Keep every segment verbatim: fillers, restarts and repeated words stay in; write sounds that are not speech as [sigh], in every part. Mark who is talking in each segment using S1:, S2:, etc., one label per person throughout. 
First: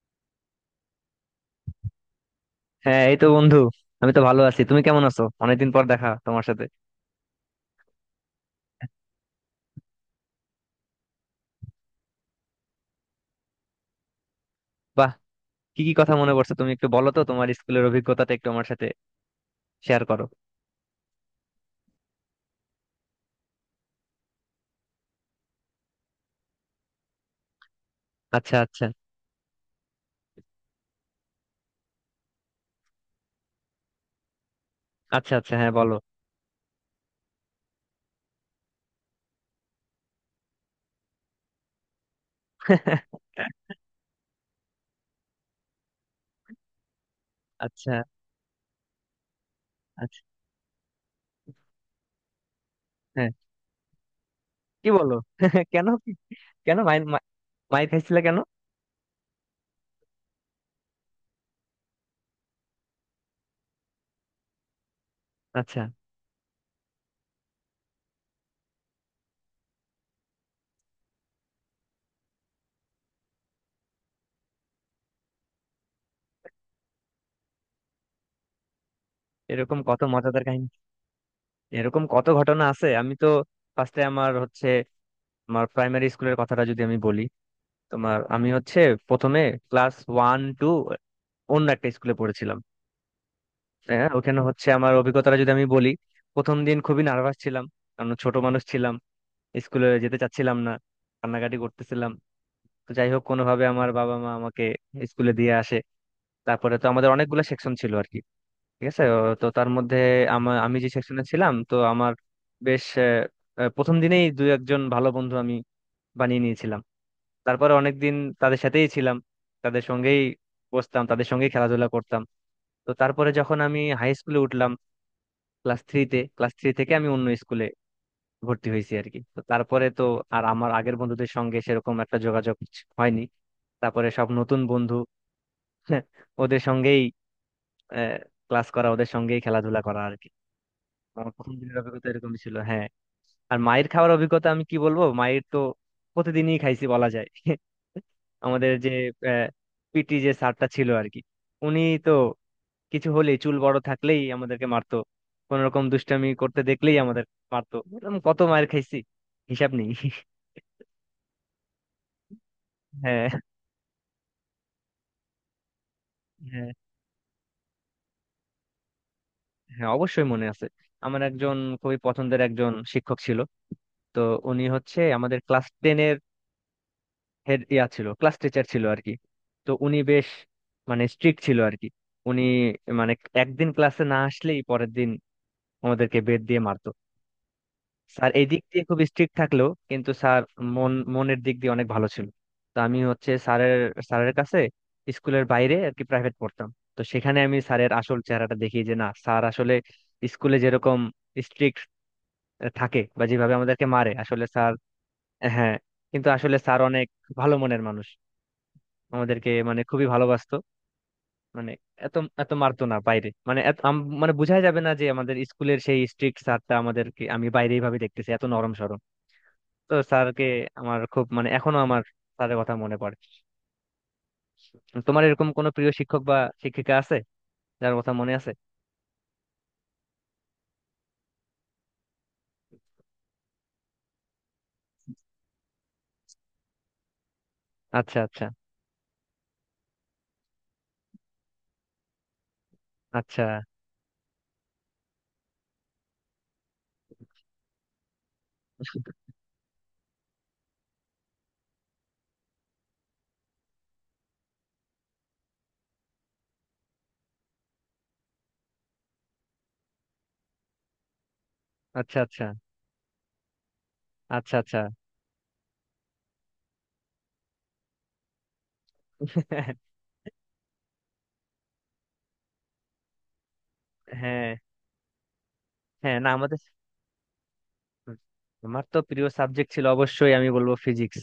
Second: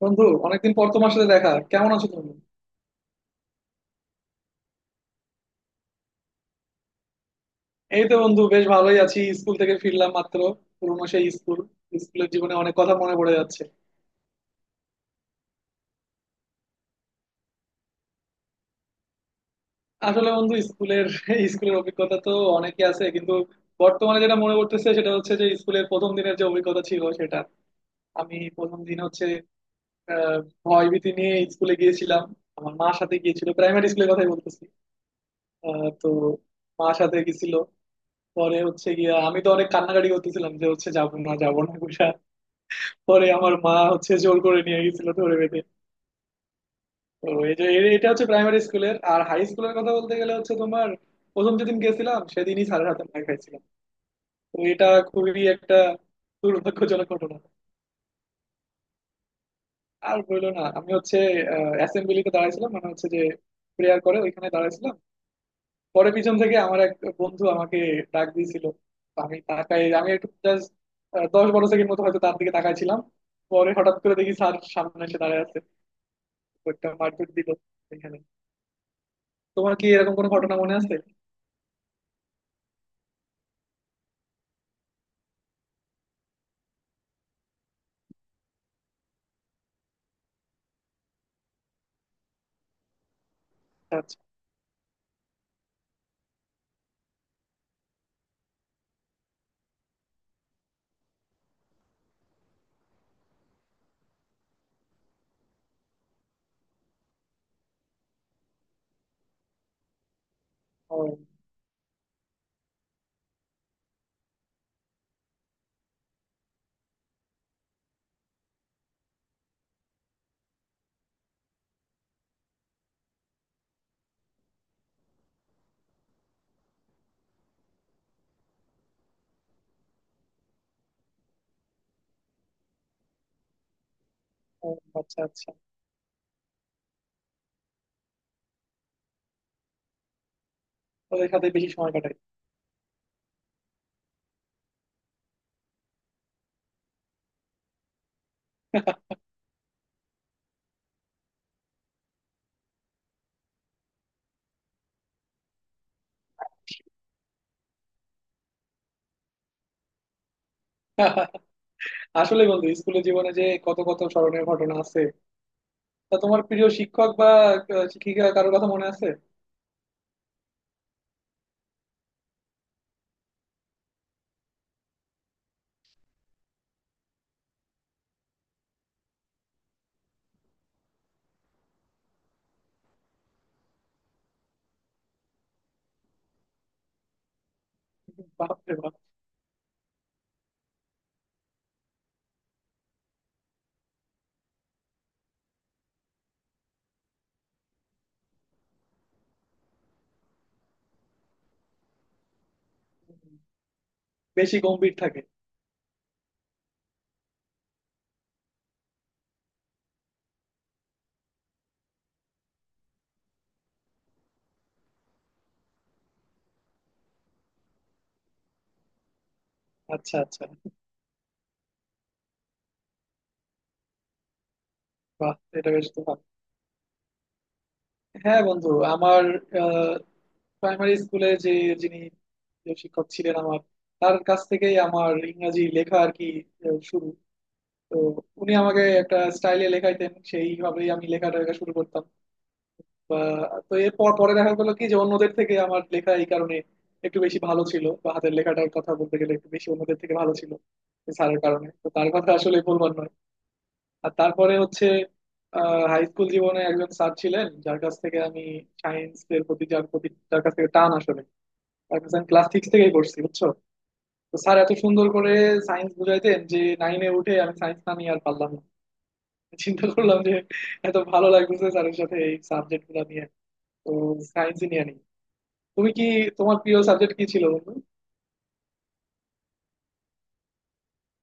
S1: বন্ধু, অনেকদিন পর তোমার সাথে দেখা। কেমন আছো তুমি?
S2: হ্যাঁ, এই তো বন্ধু। আমি তো ভালো আছি। তুমি কেমন আছো? অনেকদিন পর দেখা তোমার সাথে।
S1: এই তো বন্ধু, বেশ ভালোই আছি। স্কুল থেকে ফিরলাম মাত্র। পুরোনো সেই স্কুল। স্কুলের জীবনে অনেক কথা মনে পড়ে যাচ্ছে।
S2: বাহ! কি কি কথা মনে পড়ছে? তুমি একটু বলো তো, তোমার স্কুলের অভিজ্ঞতাটা একটু আমার সাথে শেয়ার করো।
S1: আসলে বন্ধু, স্কুলের স্কুলের অভিজ্ঞতা তো অনেকই আছে, কিন্তু বর্তমানে যেটা মনে পড়তেছে সেটা হচ্ছে যে স্কুলের প্রথম দিনের যে অভিজ্ঞতা ছিল সেটা। আমি
S2: আচ্ছা,
S1: প্রথম
S2: আচ্ছা।
S1: দিন হচ্ছে আহ ভয় ভীতি নিয়ে স্কুলে গিয়েছিলাম। আমার মার সাথে গিয়েছিল, প্রাইমারি স্কুলের কথাই বলতেছি।
S2: আচ্ছা, আচ্ছা। হ্যাঁ,
S1: আহ
S2: বলো।
S1: তো মার সাথে গেছিল, পরে হচ্ছে গিয়া আমি তো অনেক কান্নাকাটি করতেছিলাম যে হচ্ছে যাবো না যাবো না করে। পরে আমার মা
S2: [laughs]
S1: হচ্ছে জোর করে নিয়ে গেছিল ধরে বেঁধে। তো এই যে
S2: আচ্ছা,
S1: এ- এটা হচ্ছে প্রাইমারি স্কুলের। আর হাই স্কুলের কথা বলতে
S2: আচ্ছা।
S1: গেলে হচ্ছে তোমার, প্রথম যেদিন গেছিলাম সেদিনই স্যারের হাতে মার
S2: হ্যাঁ।
S1: খাইছিলাম। তো এটা
S2: কি বলো?
S1: খুবই
S2: [laughs]
S1: একটা
S2: কেন? কি- কেন মাই
S1: দুর্ভাগ্যজনক
S2: মা-
S1: ঘটনা।
S2: মাইর খাইছিলে কেন?
S1: আর বললো না, আমি হচ্ছে অ্যাসেম্বলিতে দাঁড়াইছিলাম, মানে হচ্ছে যে প্রেয়ার করে ওইখানে দাঁড়াইছিলাম।
S2: আচ্ছা।
S1: পরে পিছন থেকে আমার এক বন্ধু আমাকে ডাক দিয়েছিল। তো আমি তাকাই, আমি একটু জাস্ট দশ বারো সেকেন্ড মতো হয়তো তার দিকে তাকাইছিলাম। পরে হঠাৎ করে দেখি স্যার সামনে এসে দাঁড়ায় আছে। তো একটা মারপিট দিল এখানে। তোমার
S2: এরকম
S1: কি
S2: কত
S1: এরকম কোনো
S2: মজাদার
S1: ঘটনা
S2: কাহিনী!
S1: মনে আছে?
S2: এরকম কত ঘটনা আছে। আমি তো ফার্স্টে আমার হচ্ছে, আমার প্রাইমারি স্কুলের কথাটা যদি আমি বলি। তোমার আমি হচ্ছে প্রথমে ক্লাস ওয়ান টু অন্য একটা স্কুলে পড়েছিলাম। হ্যাঁ,
S1: আচ্ছা।
S2: ওখানে হচ্ছে আমার অভিজ্ঞতাটা যদি আমি বলি। প্রথম দিন খুবই নার্ভাস ছিলাম, কারণ ছোট মানুষ ছিলাম। স্কুলে যেতে চাচ্ছিলাম না, কান্নাকাটি করতেছিলাম। তো যাই হোক, কোনোভাবে আমার বাবা মা আমাকে স্কুলে দিয়ে আসে। তারপরে তো আমাদের অনেকগুলো সেকশন ছিল আর কি। ঠিক আছে, ও তো তার মধ্যে আমা- আমি যে
S1: ও।
S2: সেকশনে ছিলাম তো আমার বেশ আহ, আহ, প্রথম দিনেই দু একজন ভালো বন্ধু আমি বানিয়ে নিয়েছিলাম। তারপরে অনেকদিন তাদের সাথেই ছিলাম, তাদের সঙ্গেই বসতাম, তাদের সঙ্গেই খেলাধুলা করতাম। তো তারপরে যখন আমি হাই স্কুলে উঠলাম, ক্লাস থ্রিতে, ক্লাস থ্রি থেকে আমি অন্য স্কুলে ভর্তি হয়েছি আর কি। তো তারপরে তো আর আমার আগের বন্ধুদের সঙ্গে সেরকম একটা যোগাযোগ হয়নি। তারপরে সব নতুন
S1: ও,
S2: বন্ধু।
S1: আচ্ছা আচ্ছা।
S2: [laughs] ওদের সঙ্গেই ক্লাস করা, ওদের সঙ্গেই খেলাধুলা করা আর কি।
S1: ওদের
S2: আমার
S1: সাথে
S2: প্রথম
S1: বেশি
S2: দিনের
S1: সময়
S2: অভিজ্ঞতা
S1: কাটাই।
S2: এরকমই ছিল, হ্যাঁ। আর মায়ের খাওয়ার অভিজ্ঞতা আমি কি বলবো! মায়ের তো প্রতিদিনই খাইছি বলা যায়। [laughs] আমাদের যে পিটি যে স্যারটা ছিল আর কি, উনি তো কিছু হলেই, চুল বড় থাকলেই আমাদেরকে মারতো। কোন রকম দুষ্টামি করতে দেখলেই আমাদের মারতো। এরকম কত মার খাইছি হিসাব নেই।
S1: [laughs] আসলে বন্ধু, স্কুলের জীবনে
S2: হ্যাঁ,
S1: যে কত কত স্মরণীয় ঘটনা আছে। তা তোমার প্রিয়
S2: হ্যাঁ,
S1: শিক্ষক বা আহ, শিক্ষিকা কারোর কথা মনে আছে?
S2: হ্যাঁ, অবশ্যই মনে আছে। আমার একজন খুবই পছন্দের একজন শিক্ষক ছিল। তো উনি হচ্ছে আমাদের ক্লাস টেনের হেড ইয়া ছিল, ক্লাস টিচার ছিল আর কি। তো উনি বেশ মানে স্ট্রিক্ট ছিল আর কি। উনি মানে একদিন ক্লাসে না আসলেই পরের দিন আমাদেরকে বেত দিয়ে মারতো। স্যার এই
S1: বাহ
S2: দিক
S1: রে
S2: দিয়ে
S1: বাহ।
S2: খুব স্ট্রিক্ট থাকলেও কিন্তু স্যার মন মনের দিক দিয়ে অনেক ভালো ছিল। তো আমি হচ্ছে স্যারের স্যারের কাছে স্কুলের বাইরে আর কি প্রাইভেট পড়তাম। তো সেখানে আমি স্যারের আসল চেহারাটা দেখি যে, না স্যার আসলে স্কুলে যেরকম স্ট্রিক্ট থাকে বা যেভাবে আমাদেরকে মারে, আসলে
S1: বেশি
S2: স্যার,
S1: গম্ভীর থাকে।
S2: হ্যাঁ, কিন্তু আসলে স্যার অনেক ভালো মনের মানুষ। আমাদেরকে মানে খুবই ভালোবাসতো। মানে এত এত মারতো না বাইরে, মানে এত- আম- মানে বোঝাই যাবে না যে আমাদের স্কুলের সেই স্ট্রিক্ট স্যারটা আমাদেরকে আমি বাইরে এইভাবে দেখতেছি এত নরম সরম। তো
S1: আচ্ছা
S2: স্যারকে
S1: আচ্ছা।
S2: আমার খুব মানে, এখনো আমার স্যারের কথা মনে পড়ে। তোমার
S1: বাহ,
S2: এরকম কোনো
S1: এটা বেশ
S2: প্রিয়
S1: তো
S2: শিক্ষক
S1: ভালো।
S2: বা শিক্ষিকা আছে যার কথা মনে
S1: হ্যাঁ
S2: আছে?
S1: বন্ধু, আমার প্রাইমারি স্কুলে যে, যিনি, যে শিক্ষক ছিলেন আমার, তার কাছ থেকেই আমার ইংরাজি লেখা আর কি আহ, শুরু। তো
S2: আচ্ছা, আচ্ছা।
S1: উনি আমাকে একটা স্টাইলে লেখাইতেন, সেইভাবেই আমি লেখাটা লেখা শুরু করতাম বা।
S2: আচ্ছা,
S1: তো এরপর পরে দেখা গেলো কি যে অন্যদের থেকে আমার লেখা এই কারণে একটু বেশি ভালো ছিল বা হাতের লেখাটার কথা বলতে গেলে একটু বেশি অন্যদের থেকে ভালো ছিল। স্যারের কারণে তো তার কথা আসলে বলবার নয়। আর তারপরে হচ্ছে হাই স্কুল জীবনে একজন স্যার ছিলেন যার কাছ থেকে আমি সায়েন্স এর প্রতি, যার প্রতি, যার কাছ থেকে টান আসলে, তার কাছে
S2: আচ্ছা।
S1: আমি
S2: আচ্ছা,
S1: ক্লাস সিক্স থেকেই পড়ছি বুঝছো। তো
S2: আচ্ছা।
S1: স্যার এত
S2: আচ্ছা।
S1: সুন্দর করে সায়েন্স বুঝাইতেন যে নাইনে উঠে আমি সায়েন্স না নিয়ে আর পারলাম না। চিন্তা
S2: [laughs]
S1: করলাম যে এত ভালো লাগতেছে স্যারের সাথে এই সাবজেক্ট গুলো নিয়ে। তো
S2: হ্যাঁ,
S1: সায়েন্সই নিয়ে নি। তুমি কি,
S2: হ্যাঁ, না
S1: তোমার
S2: আমাদের।
S1: প্রিয় সাবজেক্ট কি ছিল বন্ধু?
S2: হুম, আমার তো প্রিয় সাবজেক্ট ছিল, অবশ্যই আমি বলবো ফিজিক্স।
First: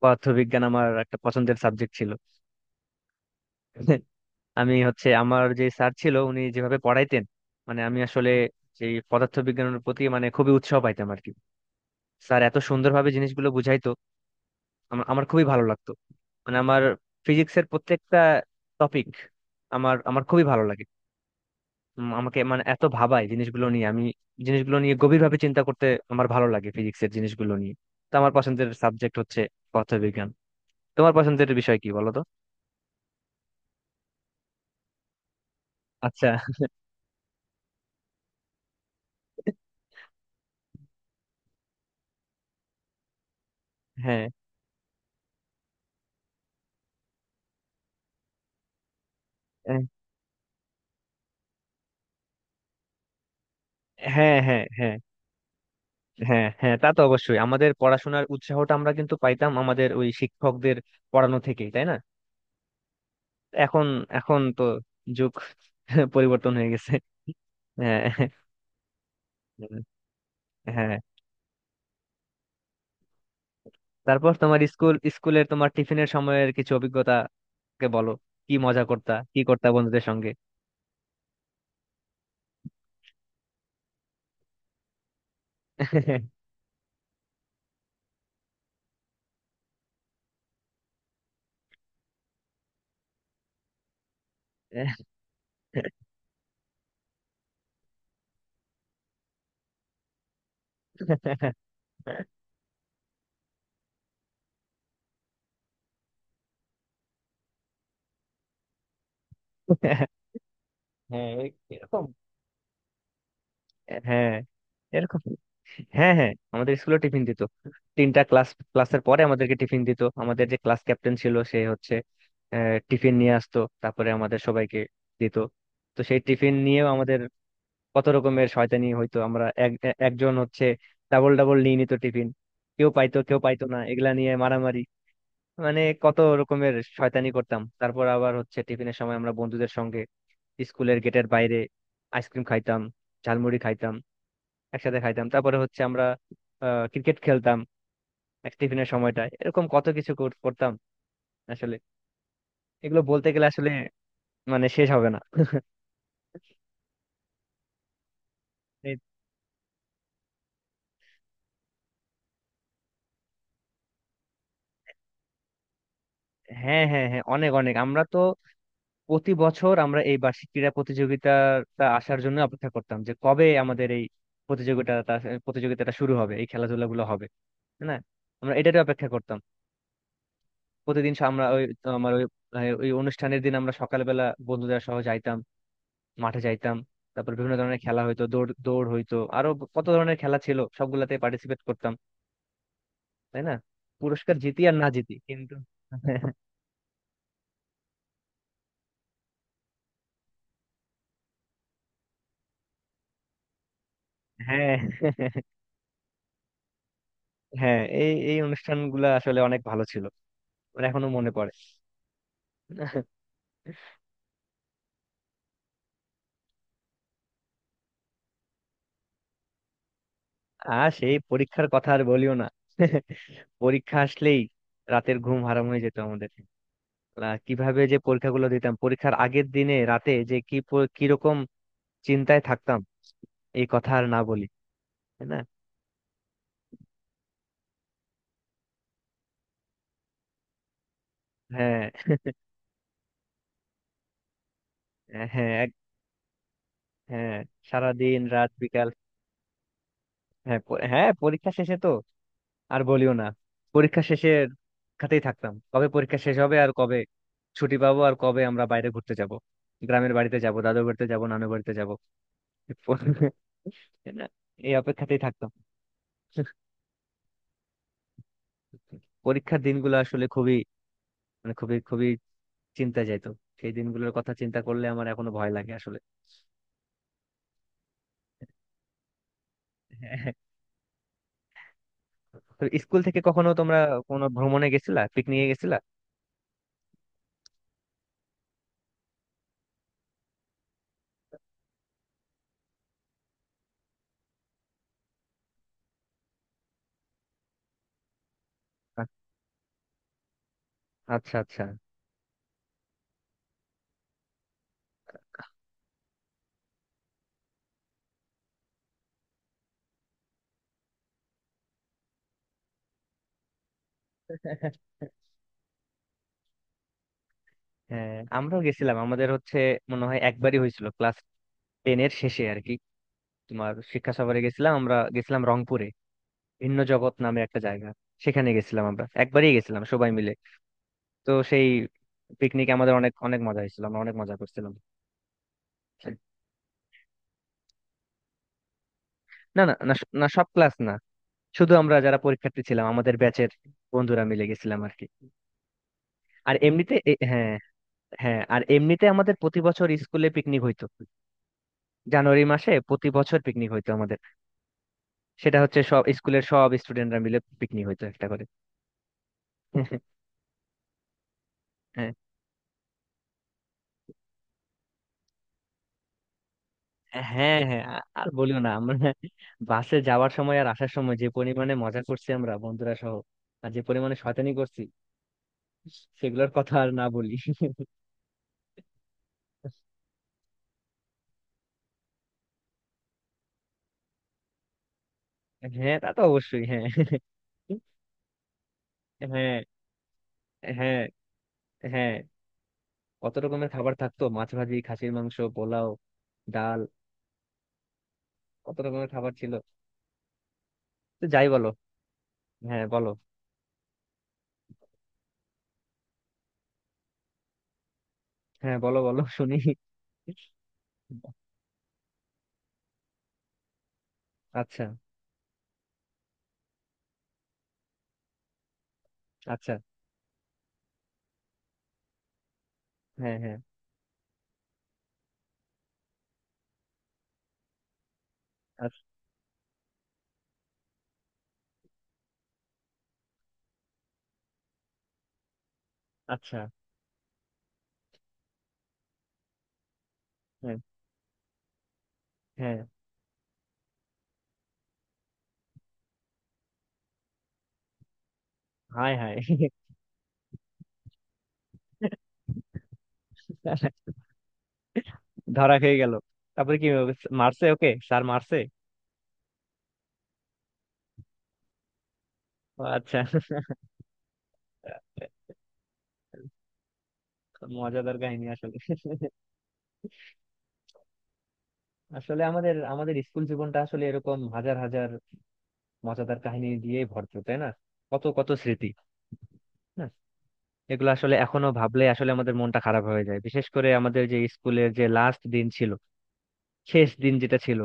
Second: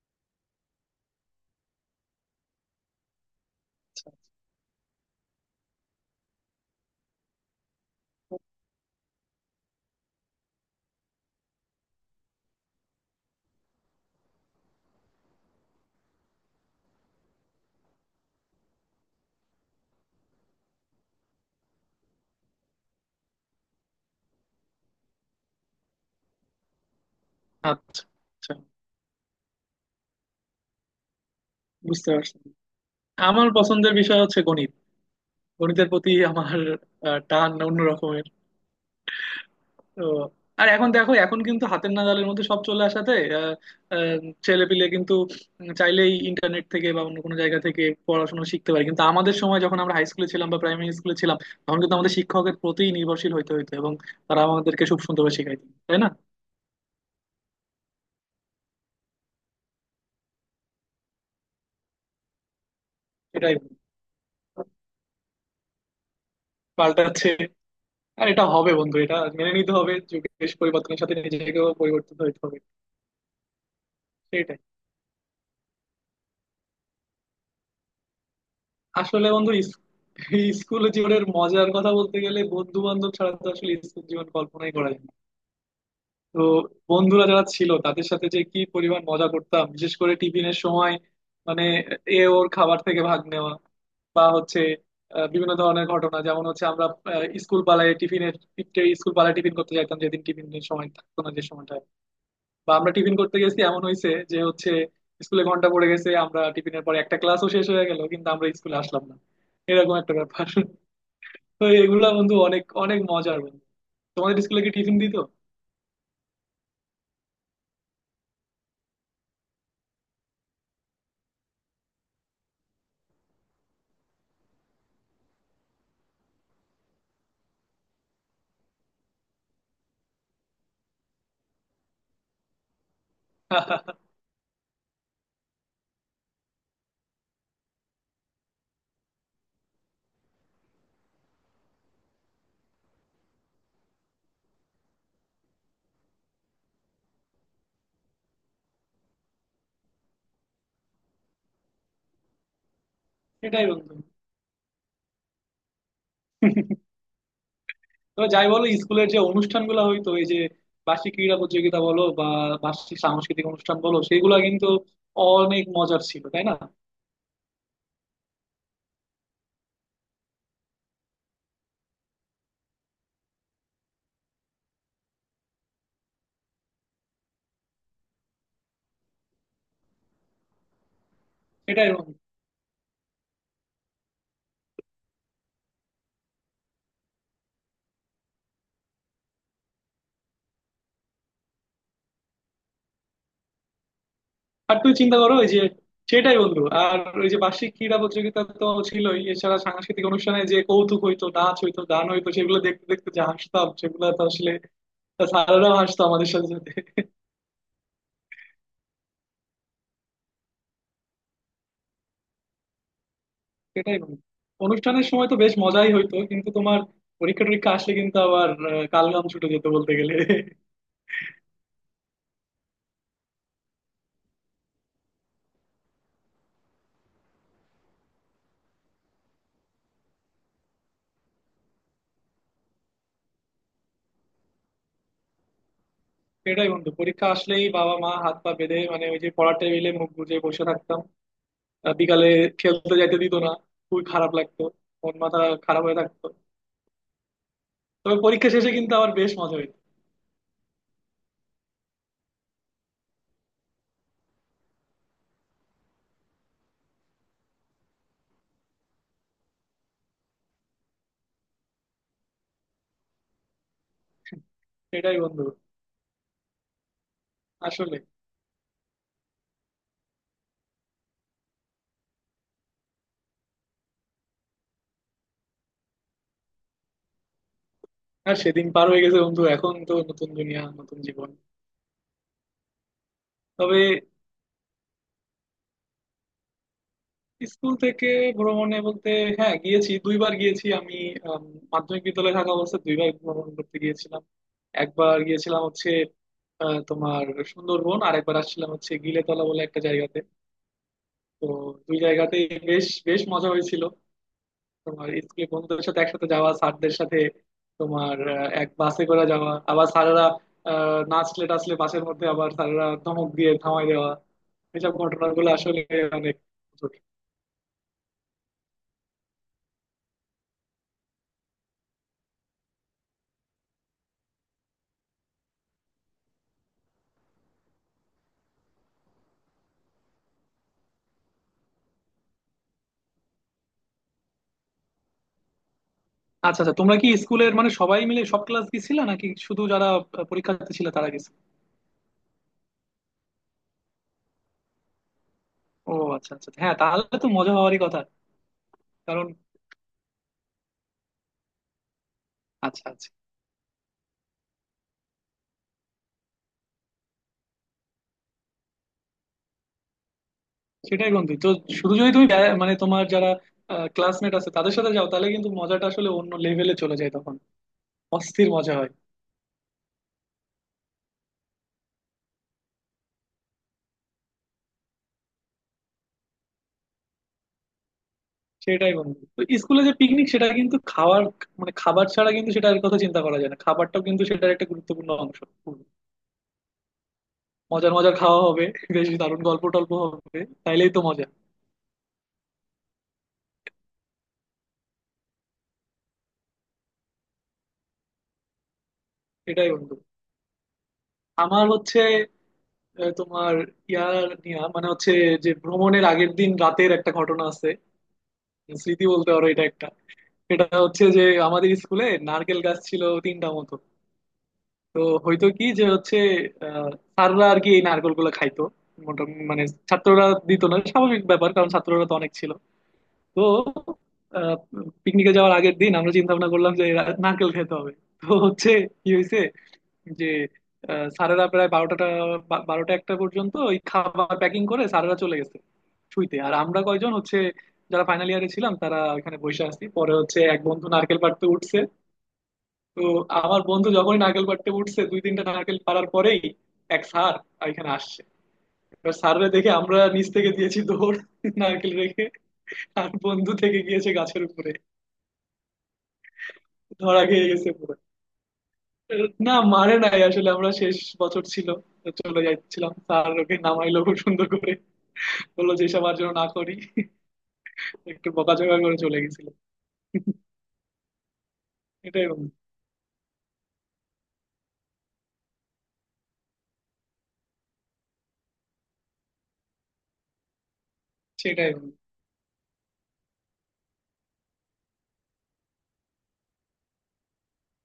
S2: পদার্থবিজ্ঞান আমার একটা পছন্দের সাবজেক্ট ছিল। [laughs] আমি হচ্ছে আমার যে স্যার ছিল উনি যেভাবে পড়াইতেন, মানে আমি আসলে সেই পদার্থবিজ্ঞানের প্রতি মানে খুবই উৎসাহ পাইতাম আর কি। স্যার এত সুন্দরভাবে জিনিসগুলো বুঝাইতো, আমার আমার খুবই ভালো লাগতো। মানে আমার ফিজিক্সের প্রত্যেকটা টপিক আমার আমার খুবই ভালো লাগে। উম, আমাকে মানে এত ভাবায় জিনিসগুলো নিয়ে। আমি জিনিসগুলো নিয়ে গভীরভাবে চিন্তা করতে আমার ভালো লাগে, ফিজিক্সের জিনিসগুলো নিয়ে।
S1: আচ্ছা
S2: তো আমার
S1: আচ্ছা আচ্ছা,
S2: পছন্দের সাবজেক্ট হচ্ছে পদার্থবিজ্ঞান। তোমার পছন্দের বিষয় কি
S1: বুঝতে
S2: বলো তো?
S1: পারছি। আমার পছন্দের বিষয় হচ্ছে গণিত। গণিতের প্রতি
S2: আচ্ছা।
S1: আমার আহ, টান অন্যরকম। তো আর এখন দেখো, এখন কিন্তু হাতের নাগালের মধ্যে সব চলে আসাতে, আহ, আহ,
S2: হ্যাঁ।
S1: ছেলেপিলে কিন্তু চাইলেই ইন্টারনেট থেকে বা অন্য কোনো জায়গা থেকে পড়াশোনা শিখতে পারে। কিন্তু আমাদের সময় যখন
S2: এহ,
S1: আমরা হাই স্কুলে ছিলাম বা প্রাইমারি স্কুলে ছিলাম, তখন কিন্তু আমাদের শিক্ষকের প্রতি নির্ভরশীল হইতে হইতো, এবং
S2: হ্যাঁ,
S1: তারা
S2: হ্যাঁ,
S1: আমাদেরকে
S2: হ্যাঁ।
S1: খুব সুন্দরভাবে শেখাইতো, তাই না?
S2: হ্যাঁ, হ্যাঁ, তা তো অবশ্যই। আমাদের পড়াশোনার উৎসাহটা আমরা কিন্তু পাইতাম আমাদের ওই শিক্ষকদের পড়ানো থেকেই, তাই না?
S1: এটাই
S2: এখন, এখন তো যুগ [laughs] পরিবর্তন হয়ে গেছে।
S1: পাল্টাচ্ছে।
S2: হ্যাঁ,
S1: আর এটা হবে বন্ধু, এটা মেনে নিতে হবে। যুগের
S2: হ্যাঁ।
S1: পরিবর্তনের সাথে নিজেকেও পরিবর্তন হইতে হবে।
S2: তারপর
S1: সেটাই।
S2: তোমার স্কুল স্কুলের তোমার টিফিনের সময়ের কিছু অভিজ্ঞতাকে বলো, কি মজা করতা
S1: আসলে
S2: কি
S1: বন্ধু
S2: করতা
S1: ইস-
S2: বন্ধুদের সঙ্গে?
S1: এই স্কুল জীবনের মজার কথা বলতে গেলে বন্ধু বান্ধব ছাড়া তো আসলে স্কুল জীবন কল্পনাই করা যায় না। তো
S2: [laughs]
S1: বন্ধুরা যারা ছিল তাদের সাথে যে কি পরিমাণ মজা করতাম বিশেষ করে টিফিনের সময়, মানে এ ওর খাবার থেকে ভাগ নেওয়া বা হচ্ছে আহ, বিভিন্ন ধরনের ঘটনা। যেমন হচ্ছে আমরা আহ, স্কুল পালায় টিফিনের স্কুল পালায় টিফিন করতে যাইতাম, যেদিন টিফিনের সময় থাকতো না যে সময়টা। বা আমরা টিফিন করতে গেছি এমন হয়েছে যে হচ্ছে স্কুলে ঘন্টা পড়ে গেছে, আমরা টিফিনের পরে একটা ক্লাসও শেষ হয়ে গেল কিন্তু আমরা স্কুলে আসলাম না, এরকম একটা ব্যাপার।
S2: হ্যাঁ,
S1: তো
S2: এরকম।
S1: এগুলা বন্ধু অনেক অনেক মজার বন্ধু।
S2: হ্যাঁ,
S1: তোমাদের স্কুলে কি টিফিন দিত?
S2: এরকম। হ্যাঁ, হ্যাঁ, আমাদের স্কুলে টিফিন দিত। তিনটা ক্লাস ক্লাসের পরে আমাদেরকে টিফিন দিত। আমাদের যে ক্লাস ক্যাপ্টেন ছিল, সে হচ্ছে আহ, টিফিন নিয়ে আসতো, তারপরে আমাদের সবাইকে দিত। তো সেই টিফিন নিয়েও আমাদের কত রকমের শয়তানি হইতো। আমরা এক এ- একজন হচ্ছে ডাবল ডাবল নিয়ে নিত টিফিন। কেউ পাইতো কেউ পাইতো না, এগুলা
S1: [laughs]
S2: নিয়ে মারামারি, মানে কত রকমের শয়তানি করতাম। তারপর আবার হচ্ছে টিফিনের সময় আমরা বন্ধুদের সঙ্গে স্কুলের গেটের বাইরে আইসক্রিম খাইতাম, ঝালমুড়ি খাইতাম, একসাথে খাইতাম। তারপরে হচ্ছে আমরা ক্রিকেট খেলতাম। এক টিফিনের সময়টা এরকম কত কিছু কর- করতাম আসলে। এগুলো বলতে গেলে
S1: এটাই
S2: আসলে
S1: বন্ধু।
S2: মানে শেষ হবে না।
S1: তো যাই বলো,
S2: এই-
S1: স্কুলের যে অনুষ্ঠানগুলো হইতো, এই যে বার্ষিক ক্রীড়া প্রতিযোগিতা বলো বা বার্ষিক সাংস্কৃতিক অনুষ্ঠান বলো, সেগুলো কিন্তু অনেক মজার ছিল, তাই না?
S2: হ্যাঁ, হ্যাঁ, হ্যাঁ, অনেক অনেক। আমরা তো প্রতি বছর আমরা এই বার্ষিক ক্রীড়া প্রতিযোগিতাটা আসার জন্য অপেক্ষা করতাম, যে কবে আমাদের এই প্রতিযোগিতাটা প্রতিযোগিতাটা শুরু হবে, এই খেলাধুলা গুলো হবে, তাই না? আমরা এটারই অপেক্ষা করতাম। প্রতিদিন সা- আমরা ওই
S1: সেটাই
S2: আমার
S1: বন্ধু।
S2: ওই ওই অনুষ্ঠানের দিন আমরা সকালবেলা বন্ধুদের সহ যাইতাম, মাঠে যাইতাম। তারপর বিভিন্ন ধরনের খেলা হইতো, দৌড় দৌড় হইতো, আরো কত ধরনের খেলা ছিল, সবগুলাতে পার্টিসিপেট করতাম, তাই না? পুরস্কার জিতি আর
S1: আর
S2: না
S1: তুই
S2: জিতি
S1: চিন্তা করো ওই
S2: কিন্তু।
S1: যে,
S2: [laughs]
S1: সেটাই বন্ধু। আর ওই যে বার্ষিক ক্রীড়া প্রতিযোগিতা তো ছিলই, এছাড়া সাংস্কৃতিক অনুষ্ঠানে যে কৌতুক হইতো, নাচ হইতো, গান হইতো, সেগুলো দেখতে দেখতে যে হাসতাম সেগুলো তো আসলে,
S2: হ্যাঁ,
S1: স্যাররাও হাসতো আমাদের সাথে সাথে।
S2: হ্যাঁ, এই এই অনুষ্ঠানগুলো আসলে অনেক ভালো ছিল। আমার এখনো মনে পড়ে।
S1: সেটাই বন্ধু, অনুষ্ঠানের সময় তো বেশ মজাই হইতো, কিন্তু তোমার পরীক্ষা টরীক্ষা আসলে কিন্তু আবার আহ, কালঘাম ছুটে যেত বলতে গেলে।
S2: আর সেই পরীক্ষার কথা আর বলিও না। পরীক্ষা আসলেই রাতের ঘুম হারাম হয়ে যেত আমাদের। আহ, কিভাবে যে পরীক্ষাগুলো দিতাম! পরীক্ষার আগের দিনে রাতে যে কি প- কিরকম চিন্তায় থাকতাম, এই কথা আর না বলি, তাই না?
S1: সেটাই বন্ধু, পরীক্ষা আসলেই বাবা মা হাত পা বেঁধে মানে ওই যে পড়ার টেবিলে মুখ গুজে বসে থাকতাম।
S2: হ্যাঁ,
S1: আহ, বিকালে খেলতে যাইতে দিত না, খুবই খারাপ লাগতো। মন মাথা
S2: হ্যাঁ,
S1: খারাপ হয়ে থাকতো।
S2: হ্যাঁ,
S1: তবে
S2: সারাদিন
S1: পরীক্ষা
S2: রাত
S1: শেষে
S2: বিকাল।
S1: কিন্তু আবার বেশ মজা হইতো।
S2: হ্যাঁ, প- হ্যাঁ, পরীক্ষা শেষে তো আর বলিও না। পরীক্ষা শেষের খাতেই থাকতাম, কবে পরীক্ষা শেষ হবে, আর কবে ছুটি পাবো, আর কবে আমরা বাইরে ঘুরতে যাব, গ্রামের বাড়িতে যাব, দাদু বাড়িতে যাব, নানু বাড়িতে যাব। [laughs]
S1: [laughs]
S2: এই
S1: সেটাই
S2: অপেক্ষাতেই
S1: বন্ধু,
S2: থাকতাম। [laughs]
S1: আসলে
S2: পরীক্ষার দিনগুলো আসলে খুবই, মানে খুবই খুবই চিন্তা যাইতো। সেই দিনগুলোর কথা চিন্তা করলে আমার এখনো ভয় লাগে আসলে।
S1: আর সেদিন পার হয়ে গেছে বন্ধু, এখন তো নতুন
S2: হ্যাঁ।
S1: দুনিয়া নতুন জীবন।
S2: তো স্কুল থেকে কখনো তোমরা
S1: তবে
S2: কোনো ভ্রমণে গেছিলা, পিকনিকে গেছিলা?
S1: স্কুল থেকে ভ্রমণে বলতে, হ্যাঁ গিয়েছি, দুইবার গিয়েছি আমি। আম, মাধ্যমিক বিদ্যালয়ে থাকা অবস্থায় দুইবার ভ্রমণ করতে গিয়েছিলাম। একবার গিয়েছিলাম হচ্ছে আহ, তোমার সুন্দরবন, আর একবার আসছিলাম হচ্ছে
S2: আ-
S1: গিলেতলা বলে একটা জায়গাতে। তো
S2: আচ্ছা,
S1: দুই জায়গাতেই বেশ বেশ মজা হয়েছিল। তোমার স্কুলে বন্ধুদের সাথে একসাথে যাওয়া, স্যারদের সাথে তোমার আহ, এক বাসে করে যাওয়া, আবার স্যারেরা আহ, নাচলে টাচলে বাসের মধ্যে, আবার স্যারেরা ধমক দিয়ে থামাই দেওয়া, এসব
S2: আচ্ছা।
S1: ঘটনাগুলো আসলে অনেক মজার।
S2: হ্যাঁ, আমরাও গেছিলাম। আমাদের হচ্ছে মনে হয় একবারই হয়েছিল, ক্লাস টেন এর শেষে আর কি। তোমার শিক্ষা সফরে গেছিলাম আমরা, গেছিলাম রংপুরে, ভিন্ন জগৎ নামে একটা জায়গা, সেখানে গেছিলাম। আমরা একবারই গেছিলাম সবাই মিলে। তো সেই পিকনিকে আমাদের অনেক অনেক মজা হয়েছিল, আমরা অনেক মজা করছিলাম।
S1: আচ্ছা আচ্ছা, তোমরা কি স্কুলের মানে সবাই মিলে সব ক্লাস গেছিলে নাকি
S2: না,
S1: শুধু
S2: না,
S1: যারা
S2: না, স-
S1: আহ,
S2: না সব
S1: পরীক্ষার্থী
S2: ক্লাস
S1: ছিল
S2: না,
S1: তারা গেছিল?
S2: শুধু আমরা যারা পরীক্ষার্থী ছিলাম আমাদের ব্যাচের বন্ধুরা মিলে গেছিলাম আর কি।
S1: ও আচ্ছা আচ্ছা,
S2: আর
S1: হ্যাঁ,
S2: এমনিতে
S1: তাহলে
S2: এ-
S1: তো
S2: হ্যাঁ,
S1: মজা হওয়ারই কথা।
S2: হ্যাঁ, আর এমনিতে
S1: কারণ
S2: আমাদের প্রতি বছর স্কুলে পিকনিক হইতো। জানুয়ারি মাসে
S1: আচ্ছা
S2: প্রতি
S1: আচ্ছা,
S2: বছর পিকনিক হইতো আমাদের। সেটা হচ্ছে সব স্কুলের সব স্টুডেন্টরা মিলে পিকনিক হইতো একটা করে।
S1: সেটাই বন্ধু। তো শুধু
S2: হ্যাঁ,
S1: যদি তুমি ব্যা- মানে তোমার যারা ক্লাসমেট আছে তাদের সাথে যাও, তাহলে কিন্তু মজাটা আসলে অন্য লেভেলে চলে যায় তখন।
S2: হ্যাঁ, হ্যাঁ, আ- আর
S1: অস্থির
S2: বলিও না।
S1: মজা হয়।
S2: আমরা বাসে যাওয়ার সময় আর আসার সময় যে পরিমাণে মজা করছি আমরা বন্ধুরা সহ, আর যে পরিমাণে শয়তানি করছি, সেগুলোর কথা আর না বলি।
S1: সেটাই বন্ধু, তো স্কুলে যে পিকনিক সেটা কিন্তু খাওয়ার মানে খাবার ছাড়া কিন্তু সেটার কথা চিন্তা করা যায় না, খাবারটাও কিন্তু সেটার একটা গুরুত্বপূর্ণ অংশ।
S2: হ্যাঁ, তা তো অবশ্যই। হ্যাঁ,
S1: মজার মজার খাওয়া হবে, বেশ দারুণ
S2: হ্যাঁ,
S1: গল্প টল্প হবে, তাইলেই
S2: হ্যাঁ,
S1: তো মজা।
S2: হ্যাঁ, কত রকমের খাবার থাকতো, মাছ ভাজি, খাসির মাংস, পোলাও, ডাল, কত রকমের খাবার ছিল।
S1: এটাই বন্ধু।
S2: তো যাই
S1: আমার
S2: বলো।
S1: হচ্ছে
S2: হ্যাঁ, বলো।
S1: আহ, তোমার ইয়ার নিয়া মানে হচ্ছে, যে ভ্রমণের আগের দিন রাতের একটা ঘটনা আছে,
S2: হ্যাঁ, বলো,
S1: স্মৃতি
S2: বলো,
S1: বলতে পারো
S2: শুনি।
S1: এটা। এটা হচ্ছে যে আমাদের স্কুলে নারকেল গাছ ছিল তিনটা মতো।
S2: আচ্ছা,
S1: তো হয়তো কি যে হচ্ছে আহ, স্যাররা আর কি এই নারকেল গুলো খাইতো মোটামুটি, মানে
S2: আচ্ছা।
S1: ছাত্ররা দিত না, স্বাভাবিক ব্যাপার কারণ ছাত্ররা তো অনেক ছিল।
S2: হ্যাঁ,
S1: তো
S2: হ্যাঁ।
S1: পিকনিকে যাওয়ার আগের দিন আমরা চিন্তা ভাবনা করলাম যে রা- নারকেল খেতে হবে। তো হচ্ছে
S2: আচ্ছা।
S1: কি হয়েছে যে আহ, স্যারেরা প্রায় বারোটা বারোটা একটা পর্যন্ত ওই খাবার প্যাকিং করে স্যারেরা চলে গেছে শুইতে। আর
S2: আচ্ছা,
S1: আমরা কয়জন হচ্ছে যারা ফাইনাল ইয়ারে ছিলাম তারা ওখানে বসে আছি। পরে হচ্ছে এক
S2: হ্যাঁ,
S1: বন্ধু নারকেল পাড়তে উঠছে।
S2: হ্যাঁ।
S1: তো আমার বন্ধু যখনই নারকেল পাড়তে উঠছে, দুই তিনটা নারকেল পাড়ার পরেই এক স্যার এখানে আসছে।
S2: হাই
S1: এবার
S2: হাই!
S1: স্যাররা দেখে আমরা নিচ থেকে দিয়েছি দৌড়, নারকেল রেখে। আর বন্ধু থেকে
S2: [laughs]
S1: গিয়েছে গাছের উপরে।
S2: ধরা খেয়ে গেল? তারপরে কি?
S1: ধরা খেয়ে
S2: মারছে
S1: গেছে
S2: ওকে,
S1: পুরো।
S2: স্যার মারছে?
S1: না মারে নাই আসলে, আমরা শেষ বছর ছিল, তো চলে
S2: ও
S1: যাচ্ছিলাম।
S2: আচ্ছা।
S1: স্যার ওকে
S2: [laughs]
S1: নামাইলো খুব সুন্দর করে, বললো যে এসব আর যেন না করি।
S2: মজাদার
S1: একটু
S2: কাহিনী আসলে।
S1: বকাঝকা করে চলে
S2: [laughs]
S1: গেছিল। এটাই
S2: আসলে
S1: বন্ধু।
S2: আমাদের আমাদের স্কুল জীবনটা আসলে এরকম হাজার হাজার মজাদার কাহিনী দিয়ে ভরপুর, তাই না? কত কত স্মৃতি। হ্যাঁ, এগুলো আসলে এখনো
S1: সেটাই বন্ধু।
S2: ভাবলে আসলে আমাদের মনটা খারাপ হয়ে যায়, বিশেষ করে আমাদের যে স্কুলের যে লাস্ট দিন ছিল, শেষ দিন যেটা ছিল,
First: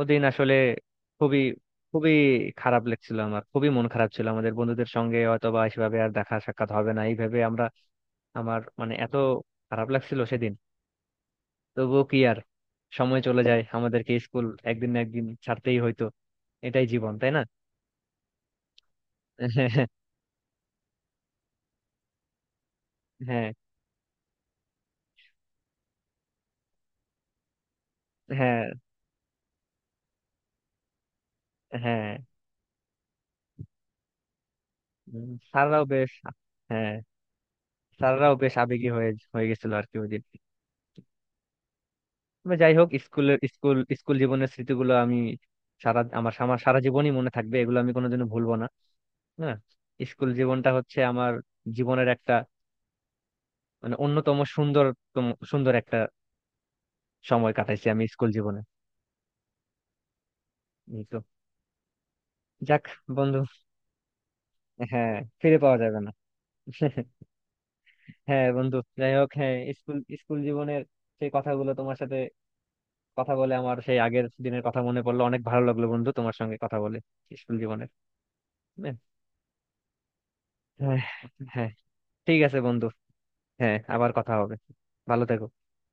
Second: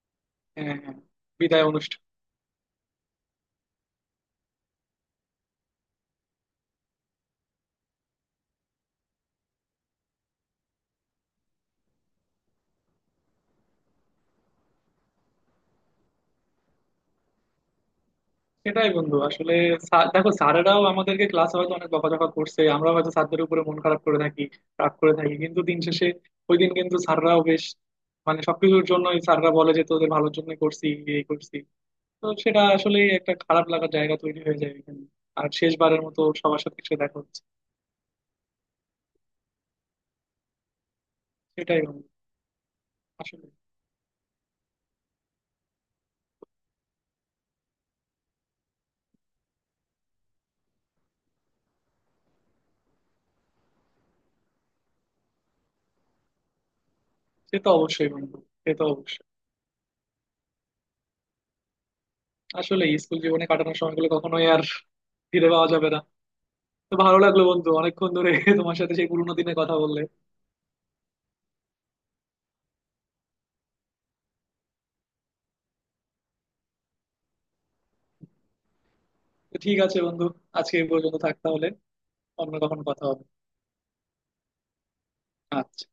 S2: ওদিন আসলে
S1: হ্যাঁ হ্যাঁ।
S2: খুবই,
S1: বিদায় অনুষ্ঠান।
S2: খুবই খারাপ লাগছিল। আমার খুবই মন খারাপ ছিল, আমাদের বন্ধুদের সঙ্গে হয়তো বা সেভাবে আর দেখা সাক্ষাৎ হবে না এইভাবে, আমরা আমার মানে এত খারাপ লাগছিল সেদিন। তবুও কি আর, সময় চলে যায়, আমাদেরকে স্কুল একদিন না একদিন ছাড়তেই হয়তো। এটাই জীবন, তাই না?
S1: সেটাই বন্ধু, আসলে
S2: [laughs]
S1: স্যার- দেখো স্যারেরাও আমাদেরকে ক্লাসে হয়তো অনেক বকাঝকা করছে, আমরাও হয়তো স্যারদের
S2: হ্যাঁ,
S1: উপরে মন খারাপ করে থাকি, রাগ করে থাকি, কিন্তু দিন শেষে ওই দিন কিন্তু স্যাররাও বেশ, মানে
S2: হ্যাঁ,
S1: সবকিছুর জন্যই স্যাররা বলে যে তোদের ভালোর জন্য করছি এই করছি।
S2: হ্যাঁ, হ্যাঁ,
S1: তো সেটা আসলে একটা খারাপ লাগার জায়গা তৈরি হয়ে যায় এখানে।
S2: উম,
S1: আর
S2: স্যাররাও
S1: শেষবারের
S2: বেশ।
S1: মতো সবার সাথে
S2: হ্যাঁ,
S1: এসে দেখা হচ্ছে।
S2: স্যাররাও বেশ আবেগী হয়ে হয়ে গেছিল আর কি ওই দিন।
S1: সেটাই বন্ধু,
S2: তবে যাই হোক, স্কুলের
S1: আসলে
S2: স্কুল স্কুল জীবনের স্মৃতিগুলো আমি সারা আমার আমার সারা জীবনই মনে থাকবে, এগুলো আমি কোনোদিনও ভুলবো না, না। স্কুল জীবনটা হচ্ছে আমার জীবনের একটা মানে অন্যতম সুন্দরতম সুন্দর একটা সময়
S1: সে তো
S2: কাটাইছি আমি
S1: অবশ্যই
S2: স্কুল
S1: বন্ধু,
S2: জীবনে।
S1: সে তো অবশ্যই।
S2: এই তো, যাক
S1: আসলে স্কুল
S2: বন্ধু।
S1: জীবনে কাটানোর সময়গুলো কখনোই আর
S2: হ্যাঁ,
S1: ফিরে
S2: ফিরে
S1: পাওয়া
S2: পাওয়া
S1: যাবে না।
S2: যাবে না।
S1: তো ভালো
S2: [laughs]
S1: লাগলো বন্ধু, অনেকক্ষণ ধরে
S2: হ্যাঁ বন্ধু,
S1: তোমার সাথে সেই
S2: যাই হোক।
S1: পুরোনো
S2: হ্যাঁ,
S1: দিনের কথা
S2: স্কুল
S1: বললে।
S2: স্কুল জীবনের সেই কথাগুলো তোমার সাথে কথা বলে, আমার সেই আগের দিনের কথা মনে পড়লো। অনেক ভালো লাগলো বন্ধু তোমার সঙ্গে কথা বলে, স্কুল জীবনের। হ্যাঁ,
S1: তো ঠিক আছে বন্ধু, আজকে এই পর্যন্ত
S2: হ্যাঁ,
S1: থাক তাহলে।
S2: হ্যাঁ, ঠিক
S1: অন্য
S2: আছে
S1: কখন
S2: বন্ধু।
S1: কথা হবে।
S2: হ্যাঁ, আবার কথা হবে। ভালো থেকো।
S1: আচ্ছা।